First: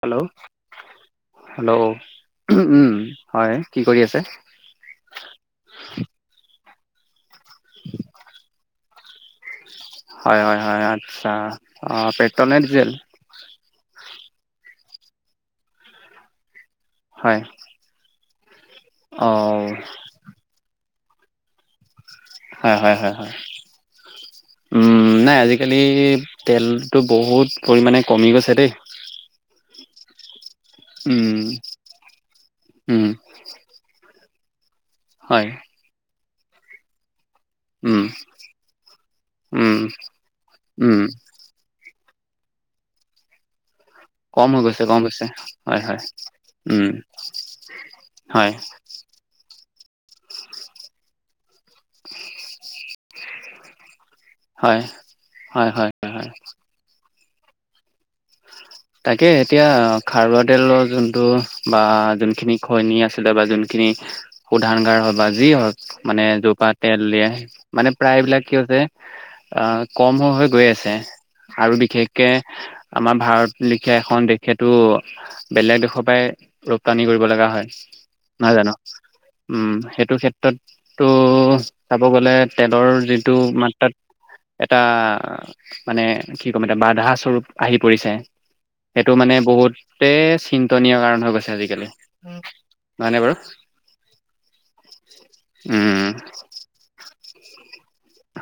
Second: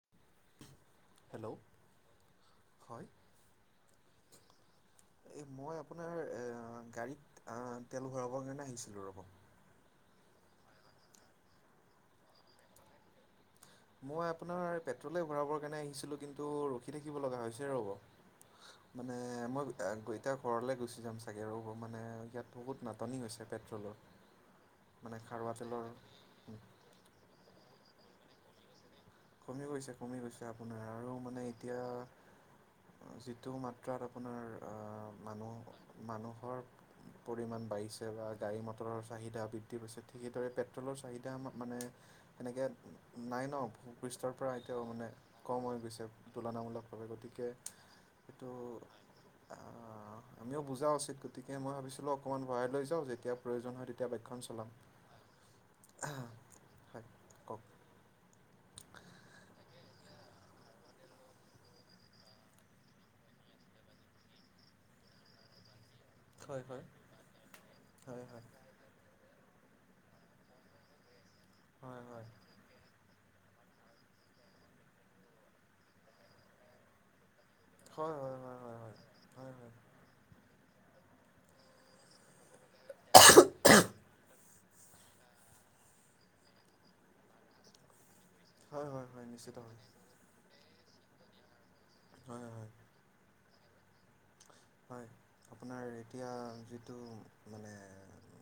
Hello hello হয় কি কৰি আছে এ মই আপোনাৰ এ গাড়ীত তেল ভৰাবৰ কাৰণে আহিছিলো ৰব। হয় হয় হয় আচ্ছা পেট্ৰল নে ডীজেল মই আপোনাৰ পেট্ৰলে ভৰাবৰ কাৰণে আহিছিলোঁ কিন্তু ৰখি থাকিব হয় লগা হৈছে ৰ'ব মানে অ মই এতিয়া ঘৰলেলৈ গুচি যাম চাগে ৰ মানে। মানে ইয়াত হয় বহুত হয় হয় নাটনি হয় হৈছে পেট্ৰলৰ উম মানে নাই খাৰুৱা আজিকালি তেলৰ তেলটো বহুত পৰিমাণে কমি গৈছে দেই কমি গৈছে কমি গৈছে আপোনাৰ আৰু উম মানে এতিয়া উম যিটো মাত্ৰাত আপোনাৰ হয় ঘৰ পৰিমাণ উম বাঢ়িছে বা গাড়ী মটৰৰ চাহিদা উম বৃদ্ধি পাইছে ঠিক সেইদৰে পেট্ৰলৰ উম চাহিদা মানে তেনেকে নাই ন পৃষ্টৰ কম পৰা হৈ গৈছে এতিয়াও কম মানে হৈছে কম হয় হৈ হয় গৈছে উম তুলনামূলকভাৱে গতিকে কিন্তটো হয় অ' আমিও বুজা উচিত গতিকে মই ভাবিছিলোঁ অকণমান ভৰাই লৈ যাওঁ যেতিয়া প্ৰয়োজন হয় ক্ষণ চলাম হয় হয় হয় হয় হয় হয় কওক। [inaudible] তাকে এতিয়া খাৰুৱা তেলৰ যোনটো বা যোনখিনি খৈণী আছিলে বা যোনখিনি শুধাৰ হয় বা যি হওক মানে হয় জোপা হয় তেল দিয়াই মানে হয় প্ৰায়বিলাক হয় কি হৈছে আহ কম হৈ গৈ আছে আৰু হয় হয় বিশেষকে আমাৰ ভাৰত লিখীয়া এখন দেশেতটো বেলেগ দেশৰ পৰাই ৰপ্তানি কৰিব লগা হয় হয় হয় নাজানো হয় হয় হয় হয় উম, সেইটো ক্ষেত্ৰতটো চাব গ'লে তেলৰ যিটো মাত্ৰাত এটা মানে কি ক'ম এতিয়া বাধা স্বৰূপ আহি পৰিছে। হয় হয় সেইটো হয় মানে নিশ্চিত হয় বহুতে চিন্তনীয় কাৰণ হৈ গৈছে আজিকালি। হয় হয় হয় হয়নে বাৰু হয় আপোনাৰ উম এতিয়া যিটো মানে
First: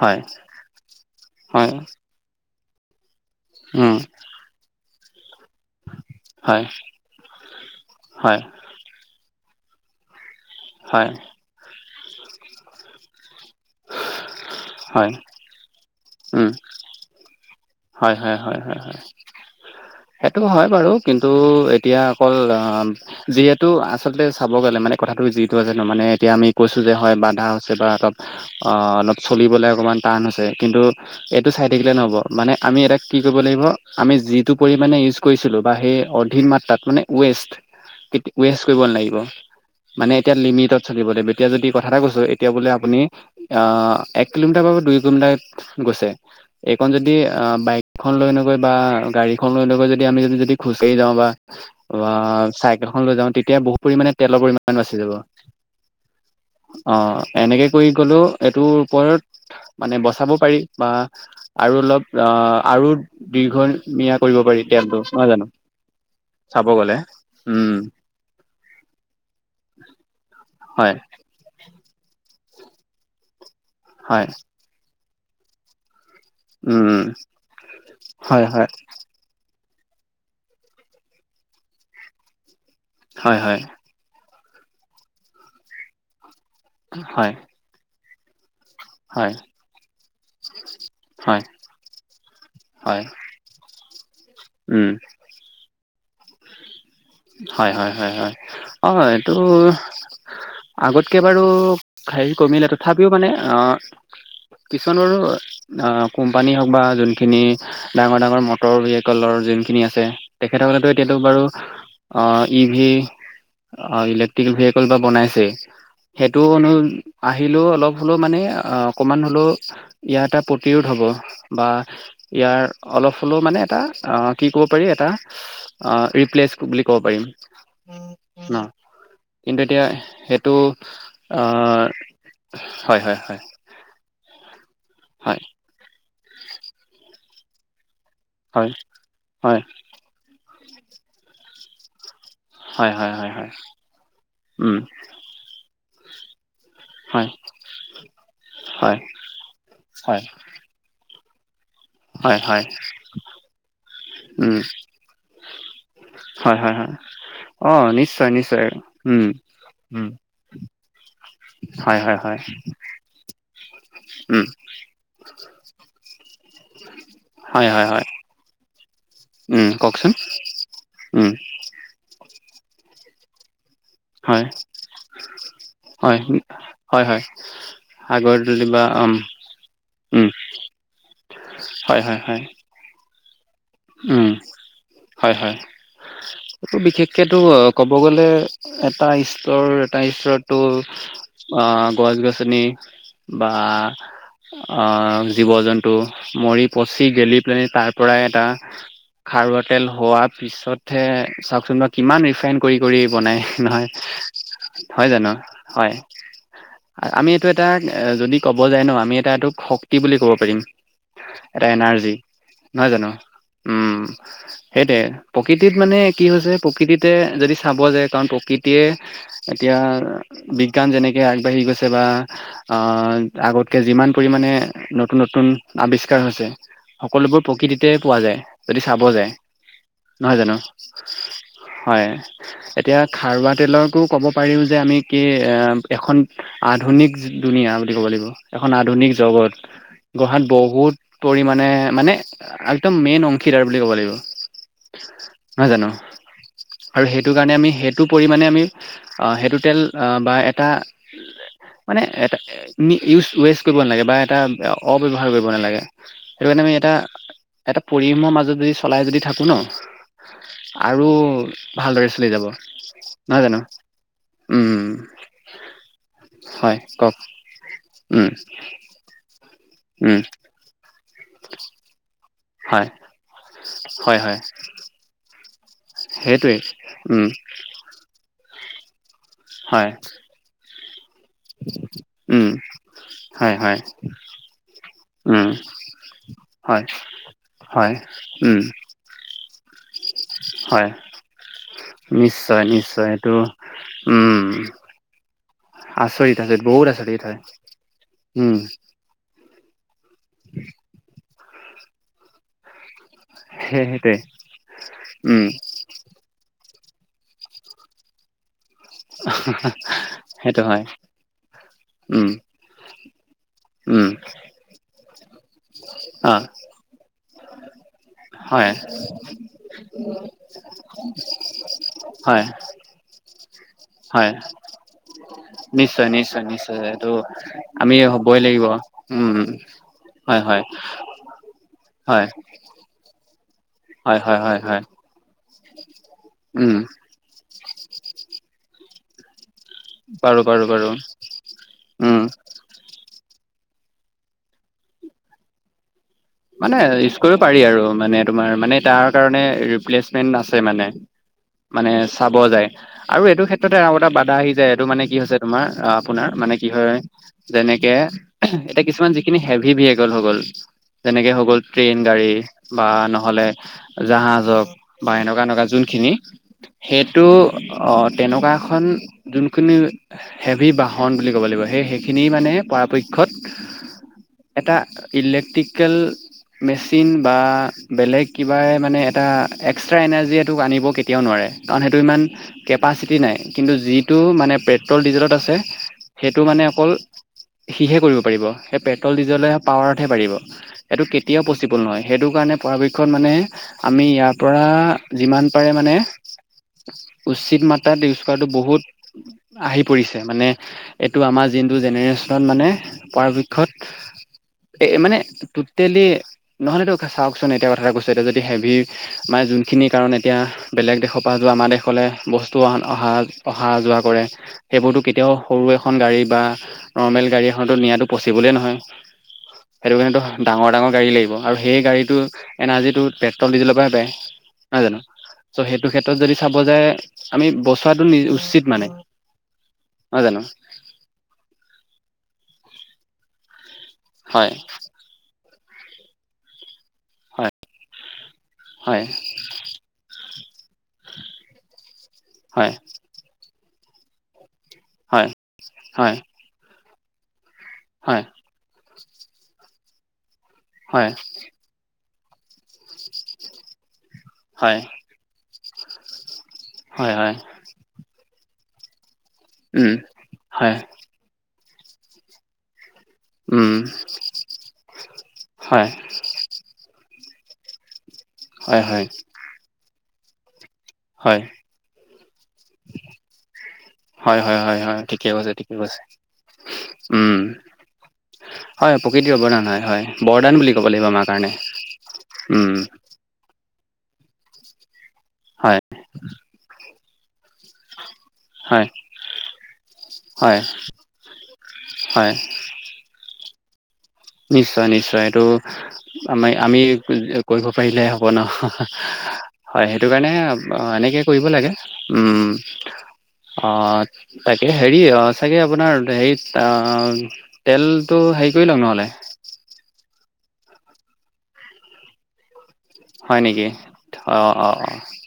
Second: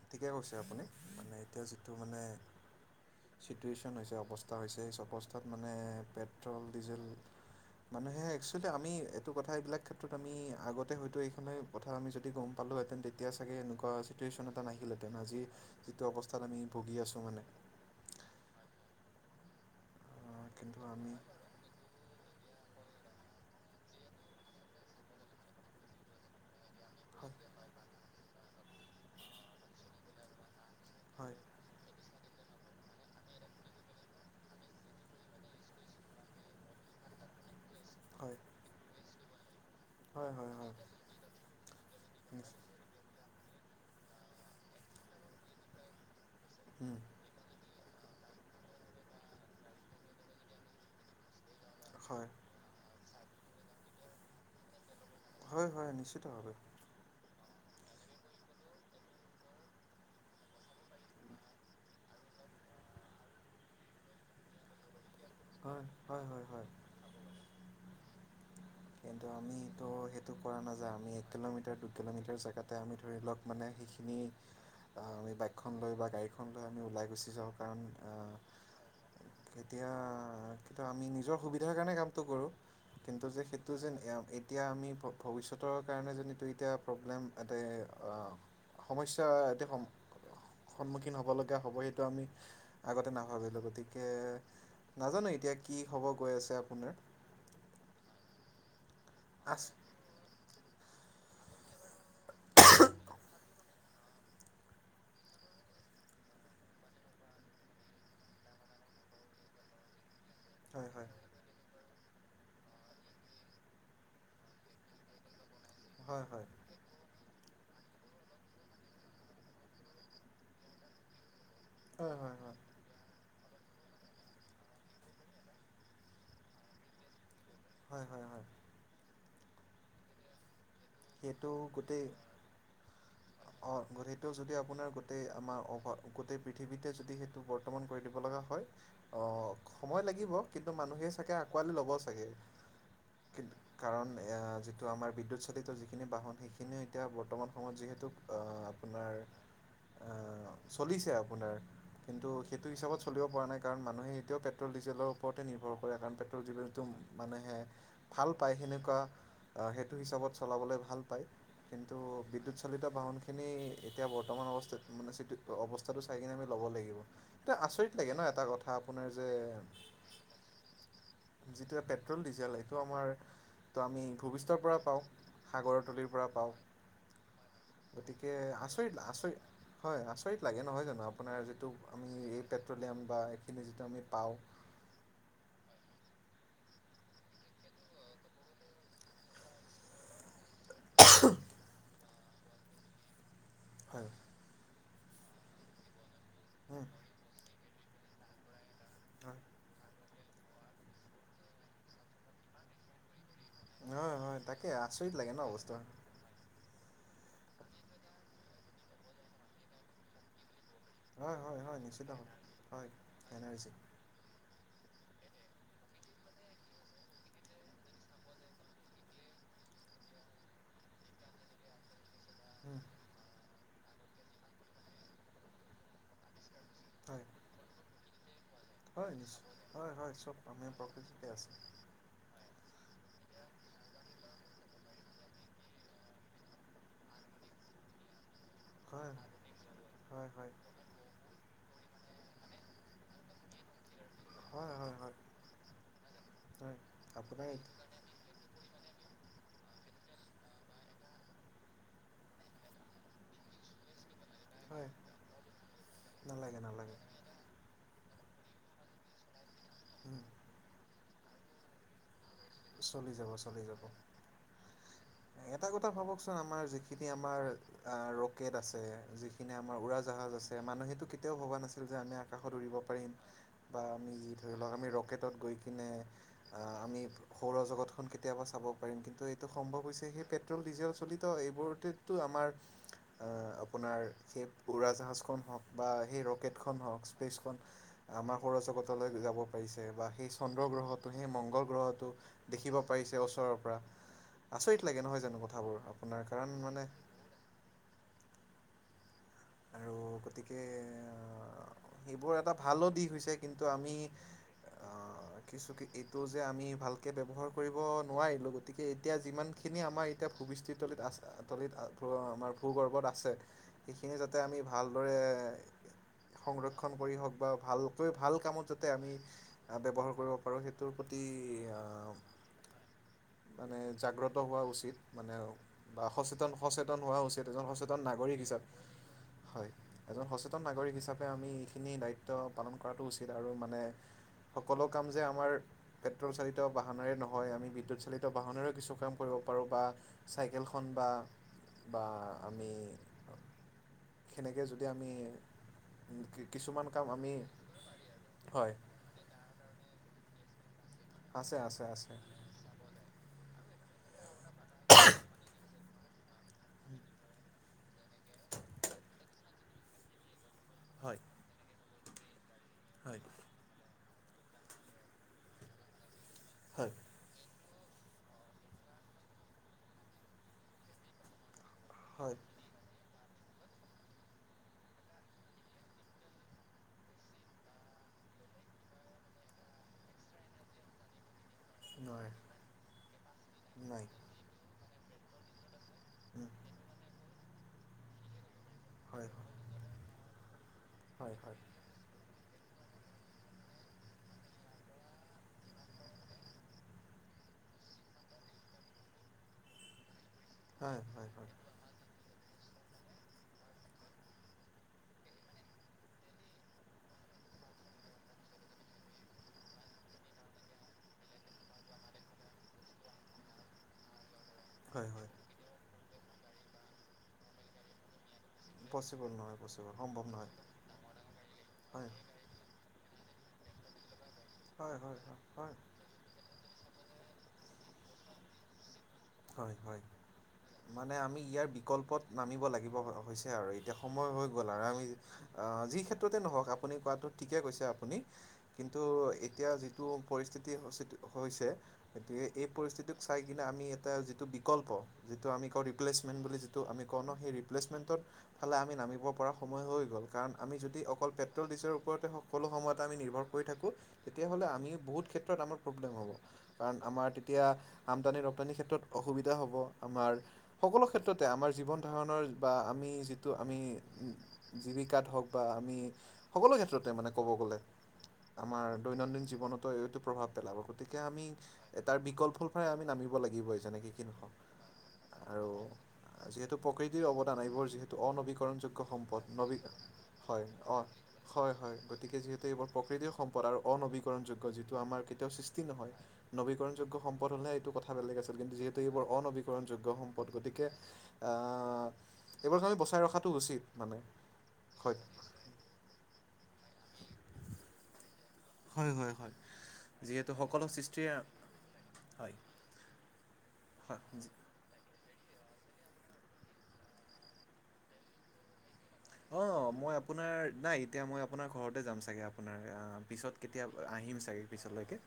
হয় ঠিকে কৈছে আপুনি মানে এতিয়া হয় যিটো মানে উম চিটুৱেচন হৈছে অৱস্থা হৈছে চব তাত মানে হয় পেট্ৰল ডিজেল মানুহে হয় একসুৱেলি আমি সেটো কথা এইবিলাক ক্ষেত্ৰত আমি আগতে হয় হয়তো এইখনে কথা আমি যদি গম পালোহেতেন তেতিয়া চাগে এনেকুৱা চিটুৱেশ্যন এটা হয় নাহিলেঁতেন আজি যিটো অৱস্থাত উম, আমি ভুগি আছোঁ মানে হয় হয় হয় সেইটো হয় বাৰু কিন্তু এতিয়া অকল অ' যিহেতু আচলতে চাব গ'লে মানে কথাটো যিটো জানো মানে এতিয়া আমি কৈছো যে হয় বাধা হৈছে বা অলপ - অলপ চলিবলৈ অকণমান টান হৈছে। কিন্তু হয় এইটো চাই থাকিলে নহ'ব মানে আমি এটা কি কৰিব লাগিব আমি যি যিটো পৰিমানে ইউচ কৰিিলো সেই অধিক মাত্ৰাত মানে ৱেষ্ট হয় ৱেছ কৰিব নালাগিব মানে হয় এতিয়া হয় লিমিটত হয় চলিব লাগিব এতিয়া যদি কথা এটা কৈছো এতিয়া বোলে আপুনি আহ এক কিলোমিটাৰ বা দুই কিলোমিটাৰ গৈছে, এইকণ যদি আহ বাইকখন লৈ গৈ বা গাড়ীখন লৈ গৈ আমি যদি গুচি যাওঁ বা, হয় হয় [unintelligible] লৈ যাওঁ তেতিয়া বহুত পৰিমাণে তেলৰ পৰিমাণ বাচি যাব। হয় হয় নিশ্চিত ভাৱে। অ এনেকে কৰি গ'লেও এইটোৰ ওপৰত মানে বচাব পাৰি বা আৰু অলপ আহ আৰু দুই ঘ ইয়াত কৰিব পাৰি তেলটো নহয় জানো, হয় হয় হয় হয় চাব গ'লে উম। কিন্তু আমি ত' সেইটো কৰা নাযায় হয় আমি এক কিলোমিটাৰ দুই কিলোমিটাৰ চ এতে আমি ধৰি লওঁক মানে সিখিনি, হয় আহ আমি বাইকখন লৈ বা গাড়ী উম হয় হয়। এতিয়া কিত আমি নিজৰ সুবিধা কাৰণে কামটো কৰো, কিন্তু হয় যে হয় হেটো যেন এয়াৰ এইট এতিয়া আমি ভ ভবিষ্যতৰ কাৰণে জনী তই এতিয়া প্ৰব্লেম হয় এতে সমস্যা হয় এটি সম সন্মুখীন হ'ব হয় লগা হবই। হয়, আগতে নাভাবিলোঁ গতিকে উম, নাজানো এতিয়া কি হ'ব গৈ আছে আপোনাৰ? হয় হয় হয় হয় অ এইটো আ আগতকে বাৰু হেৰি কমিলে তথাপিও মানে অ কিছুমান বাৰু কোম্পানী হওক বা যোনখিনি ডাঙৰ ডাঙৰ মটৰ উইকেলৰ যোনখিন আছে তেখেতসকলেটো হয় হয় এতিয়াতো বাৰু অ ই ভি অ ইলেক্ট্ৰিক উইকেল বা বনাইছে হয় সেইটো হয় অনু আহিলেও অলপ হলেও মানে অ অকমান হলেও ইয়াৰ এটা প্ৰতিৰোধ হব। বা হয় হয় হয় ইয়াৰ অলপ হ'লেও মানে এটা অ কি ক'ব পাৰি এটা অ ৰিপ্লেচ বুলি ক'ব পাৰি। হয় হয়। কিন্তু এতিয়া সেটো সেটো গতে হয় হয় হয় অ গোটেইটো যদি আপোনাৰ গোটেই হয় আমাৰ ঔষ গোটেই পৃথিতে যদি সেইটো বৰ্তমান কৰি দিব হয় অ হয়। সময় লাগিব কিন্তু মানুহে চাগে আকোৱালি লব চাগে। হয় হয় হয় কিদ হয় কাৰণ এয়া উম যিটো আমাৰ বিদ্যুৎ চলিত যি বাহন সেইখিনিও এতিয়া হয় বৰ্তমান সময়ত যিহেতু আ আপোনাৰ হয়। ছে আপোনাৰ কিন্তু হয় হয় হয় সেইটো হিচাপত চলিব পৰা নাই কাৰণ মানুহেই এতিয়াও উম পেট্ৰল ডিজেলৰ ওৰতে নিৰ্ভৰ কৰে কাৰণ পেট্ৰল হয় হয় ডিজেলটো হয় মানুহে অ নিশ্চয় ভাল পায় নিশ্চয় সেনকা উম অ, সেইটো উম হিচাপত চলাবলৈ ভাল পায়। কিন্তু হয় হয় হয় বিদ্যুৎ চালিত বাহনখিনি এতিয়া উম বৰ্তমান অৱস্থাত মানে চিটো অৱস্থাটো চাই কেনে মানে লব লব লাগিব তে হয় হয় আচৰিত হয় লাগে ন' এটা কথা আপোনাৰ যে উম কওকচোন উম যিটো এ পেট্ৰল, ডিজেল এইটো আমাৰ ত'আমি ভূপিস্থৰ পৰা পাওঁ। সাগৰৰ তলিৰ পৰা পাওঁ হয়-হয়-হয় গতিকে আগৰ আচৰিত [unintelligible] উম আচৰিত হয় উম আচৰিত লাগে নহয় জানো আপোনাৰ যিটো হয় আমি হয় হয় এই পেট্ৰলিয়াম বা এইখিনি যিটো আমি উম, পাওঁ হয়- হয়। এইটো বিশেষকেটো কব গলে এটা ষ্টৰ - এটা ষ্টৰত টো আ গছ-গছনি বা হয় আহ, জীৱ-জন্তু মৰি উম পচি গেলি প্লেনি তাৰ পৰাই এটা হয় খাৰুৱা তেল হোৱা পিছতহে চাওকচোন বাৰু কিমান ৰিফাইন কৰি -কৰি বনাই। হয় হয় তাকে নহয় হয় আচৰিত জানো লাগে ন বস্তু হয়। আমি এইটো এটা যদি ক'ব যায় ন' আমি এটা এইটোক শক্তি বুলি ক'ব পাৰিম। এটা হয়-হয়-হয় নিশ্চিত এনাৰ্জি নহয় জানো হয়-হয়নে? উম, সেইটোৱে। প্ৰকৃতিত মানে কি হৈছে। প্ৰকৃতিতে যদি চাব যায় কাৰণ প্ৰকৃতিয়ে এতিয়া বিজ্ঞান যেনেকে আগবাঢ়ি গৈছে বা আ উম, আগতকে যিমান পৰিমাণে নতুন-নতুন আৱিষ্কাৰ হৈছে। হয় সকলোবোৰ প্ৰকৃতিতে পোৱা যায়। যদি চাব হয় যায় নিশ্চয় হয় হয় চব নহয় জানো আমি প্ৰকৃতিতে আছে হয়, এতিয়া খাৰুৱা তেলৰকো ক'ব পাৰি যে আমি কি এ এখন আধুনিক দুুনীয়া বুলি ক'ব লাগিব। এখন আধুনিক হয় হয় জগত হয় গহাত হয় বহুত পৰিমণে মানে একদম মেইন অং খীদাৰ বুলি ক'ব লাগিব। হয় হয় নহয় জানো হয় আৰু সেইটো আপোনাৰ কাৰণে আমি সেইটো পৰিমণে আমি হেতু তেল বা এটা মানে এটা মি ইউজ ৱেচ কৰিব নালাগে বা তাত হয় অ - ব্যৱহাৰ কৰিব নালাগে এইটো নালাগে কাৰণে আমি এটা নালাগে - এটা পৰিব ই মাজত যদি চলাই যদি থাকো ন উম আৰু ভালদৰে চলি যাব চলি যাব - নহয় জানো চলি যাব। উম এটা কথা ভাবকচোন আমাৰ হয় যিখিনি কওক আমাৰ আহ উম ৰকেট আছে। যিখিনি আমাৰ উম উৰাজাহাজ মানুহেতটো ভবা নাছিল যে আমি আকাশত উৰিব হয় পাৰিম বা আমি হয় হয় ধৰি লওক আমি ৰকেটত গৈ এ সেইটোৱেই আমি উম সৌৰজগতখন কেতিয়াবা চাব পাৰিম কিন্তু এই সম্ভৱ হয় হৈছে সেই পেট্ৰল ডিজেল চলিত এইবোৰতেটো উম আমাৰ হয় হয় আপোনাৰ পুৰা জাহাজ খন উম হওক বা সেই ৰকেট খন হয় হওক স্পেচ খন হয় আমাৰ উম সৌৰজগতলৈ যাব পাৰিছে। বা সেই চন্দ্ৰ গ্ৰহটো সেই মংগল গ্ৰহটো দেখিব নিশ্চয়-নিশ্চয় পাৰিছে এইটো, ওচৰৰ পৰা উম। আচৰিত লাগে নহয় জানো কথাবোৰ আপোনাৰ আচলিত কাৰণ তাতে মানে বহুত আচলিত হয়, উম। আৰু গতিকে সেইবোৰ এটা ভালো দিশ হৈছে। কিন্তু সেই আমি সেইটোৱে আ উম কিছু এইটো যে আমি ভাল সেই ব্যৱহাৰ কৰিব নোৱাৰিলো। গতিকে এতিয়া যিমানখিনি আমাৰ এতিয়া সেইটো ভূমৃষ্টিৰ হয় তলীিত আছে। তলিত উম আমাৰ ভূগৰ্ভত আছে। উম যাতে আমি ভালদৰে [inaudible] সংৰক্ষণ কৰি হওক বা ভালকৈ ভাল হয় কামত যাতে আমি ব্যৱহাৰ কৰিব পাৰো সেইটোৰ প্ৰতি হয়। মানে হয় জাগ্ৰত হোৱা উচিত, মানে নিশ্চয় বা নিশ্চয় নিশ্চয় এইটো সচেতন-সচেতন হোৱা উচিত, এজন আমি সচেতন হ'বই নাগৰিক লাগিব। হিচাপে উম হয়, এজন হয় সচেতন হয় নাগৰিক হিচাপে আমি এইখিনি হয় দায়িত্ব পালন কৰাটো উচিত আৰু মে হয় হয় হয় হয় সকলো কাম যে আমাৰ পেট্ৰল চালিত উম বাহনেৰে নহয় আমি বিদ্যুৎ চালিত বাহনেৰে কিছু কাম কৰিব পাৰোঁ বা পাৰো পাৰো চাইকেলখন পাৰো বা বা উম আমি সেনেকে যদি আমি মানে কিছুমান কাম ইউজ আমি কৰিব পাৰি আৰু মানে তোমাৰ হয় মানে তাৰকাৰণে ৰিপ্লেচমেণ্ট আছে মানে। আছে আছে মানে আছে চাব যায়, আৰু এইটো ক্ষেত তাতে আগতে বাধা আহি যায় এইটো মানে কি হৈছে, তোমাৰ আপোনাৰ মানে কি হয়, যেনেকে এতিয়া কিছুমান যিখিনি হেভি ভেহিকল হৈ গ'ল। হয় যেনেকে হৈ গ'ল ট্ৰেইন গাড়ী বা হয় নহ'লে জাহাজ হওঁক বা এনেকুৱা এনেকুৱা যোনখিনি হয় সেইটো অ তেনেকুৱা এখন যোনখিনি হেভি বাহন বুলি ক'ব লাগিব সে সেইখিনি হয় মানে পৰাপক্ষত এটা ইলেক্ট্ৰিকেল মেচিন বা বেলেগ কিবাই মানে এটা এক্সট্ৰা এনাৰ্জি এইটোক আনিব কেতিয়াও নোৱাৰে কাৰণ সেইটো ইমান নাই কেপাচিটি নাই কিন্তু নাই যিটো মানে পেট্ৰল ডিজেলত আছে সেইটো মানে অকল সিহে কৰিব পাৰিব সেই পেট্ৰল হয় হয় ডিজলে পাৱাৰতহে পাৰিব এইটো হয় কেতিয়াও হয় পচিবল নহয় সেইটো কাৰণে পৰাপক্ষত মানে আমি ইয়াৰ পৰা যিমান পাৰে মানে উচিত মাত্ৰাত ইউজ কৰাটো বহুত আহি পৰিছে মানে হয় এইটো হয় আমাৰ হয় যোনটো জেনেৰেশ্যনত মানে পৰাপক্ষত এ মানে টেলি নহলেতো চাওকচোন এতিয়া কথাটা কৈছো এতিয়া যদি হেভি মানে যোনখিনি কাৰণ এতিয়া বেলেগ দেশৰ পৰা যোৱা আমাৰ দেশলে বস্তু অ অহা অহা যোৱা কৰে সেইবোৰতো হয় হয় কেতিয়াও সৰু এখন গাড়ী বা নৰ্মেল গাড়ী এখনতো নিয়াো পচি বলে নহয় পচিবল নহয় পচিবল সেইটো কাৰণো সম্ভৱ নহয় ডাঙৰ ডাঙৰ গাড়ী লাগিব আৰু সেই হয় গাড়ীটো এনাৰ্জিটো পেট্ৰল ডিজেলৰ পৰাই পায় নহয় হয় জানো হয় হয় চ' হয় সেইটো ক্ষেত্ৰত যদি চাব যায় আমি বচোৱাটো নি উচিত মানে হয় হয় নহয় জানো মানে আমি ইয়াৰ বিকল্পত নামিব লাগিব হৈছে আৰু এতিয়া সময় হৈ হয় গ'ল আৰু আমি যি ক্ষেত্ৰতে নহওক আপুনি কোৱাটো হয় ঠিকে কৈছে আপুনি কিন্তু হয় এতিয়া যিটো পৰিস্থিতি হৈছে গতিকে এই হয় পৰিস্থিতিক চাই কিনে আমি এটা যিটো বিকল্প হয় যিটো আমি কওঁ হয় ৰিপ্লেচমেট বুলি যিটো আমি কওঁ ন সেই ৰিপ্লেচমেণ্টৰ হয় ফালে আমি নামি ' পৰা সময় হৈ গ'ল কাৰণ আমি যদি হয় অকল পেট্ৰল ডিজেলৰ ওপৰতে সকলো সময়তে আমি নিৰ্ভৰ কৰি থাকোঁ। তেতিয়াহ'লে হয় আমি বহুত ক্ষেত্ৰত আমাৰ প্ৰব্লেম হ'ব কাৰণ হয় আমাৰ হয় তেতিয়া আমদানি ৰপ্তানি ক্ষেত্ৰত অসুবিধা হব উম আমাৰ হয় সকলো ক্ষেত্ৰতে আমাৰ জীৱন ধাৰণৰ বা আমি যিটো উম আমি জীৱিকাত হওক বা হয় আমি সকলো ক্ষেত্ৰতে মানে ব গলে হয় আমাৰ হয় দৈনন্দিন জীৱনতো এইটো প্ৰভাৱ পেলাব গতিকে হয় আমি এ তাৰ বিকল্প ফ ফই আমি নামিব লাগিব হয় হয় হয় হয় ঠিকে কৈছে ঠিকে কৈছে যিহেতু প্ৰকৃতিৰ উম অৱদান এইবোৰ যিহেতু হয় অনবীকৰণযোগ্য প্ৰকৃতিৰ সম্পদ অৱদান নবী হয় হয় বৰদান হয় বুলি ক'ব অ লাগিব আমাৰ কাৰণে হয় হয় গতিকে যিহেতু উম এইবোৰ প্ৰকৃতিৰ সম্পদ অনবীকৰণ যোগ্ যিটো আমাৰ কেতিয়াও হয় সৃষ্টি নহয় নীকৰণ যোগ্য় সম্পদ হলেহে এইটো কথা বেলেগ আছে কিন্তু হয় যিহেতু এইবোৰ অনবীকৰণ যোগ্য সম্পদ হয় গতিকে আহ হয় এইবোৰ আমি বচাই ৰখা উচিত মানে নিশ্চয় হয় নিশ্চয় এইটো আমি আমি কৰিব পাৰিলে হয় হয় হয় সেইটো কাৰণে যিহেতু সকলো এনেক সৃষ্টিৰে কৰিব লাগে হয় অ হয় তাকে হেৰি অ চাগৈ আপোনাৰ হেৰিত তেলটো হেৰি কৰি লওক নহ'লে অ মই আপোনাৰ নাই এতিয়া মই আপোনাৰ ঘৰতে যাম চাগে আপোনাৰ হয় পিছত নেকি? কেতিয়া আহিম অ', চাগে অ', অ', পিছলৈকে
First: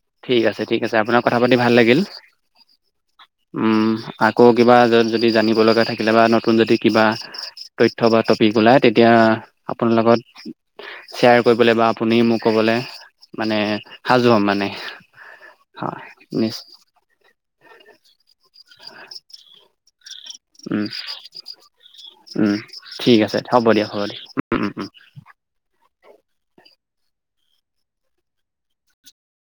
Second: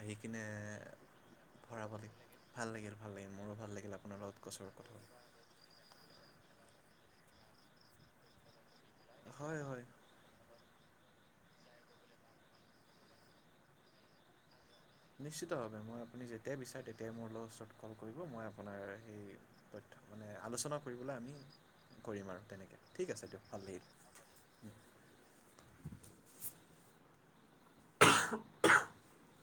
আহি ঠিক কিনে আছে ঠিক আছে আপোনাক কথা পাতি ভাল ভৰাব লাগিল লাগিব ভাল লাগিল ভাল লাগিল মোৰো ভাল উম লাগিল আপোনাৰ লগত আকৌ গছৰ কিবা কথা পাতি। যদি জানিব লগা থাকিলে বা নতুন যদি কিবা তথ্য় বা টপিক ওলাই তেতিয়া হয় হয় আপোনাৰ লগত শ্বেয়াৰ কৰিবলৈ বা আপুনি মোক ক'বলৈ মানে সাজু হ'ম মানে নিশ্চিতভে মই হয়, আপুনি যেতিাই নিশ্চ বিচাৰে মোৰ ওচ কৰিব ম [unintelligible] মানে আলোচনা উম, কৰিবলৈ আমি কৰিম আৰু উম তেনেকৈ ঠিক আছে দিয়ক ভাল হ'ব লাগিল দিয়া হ'ব দিয় উ উম উ [inaudible]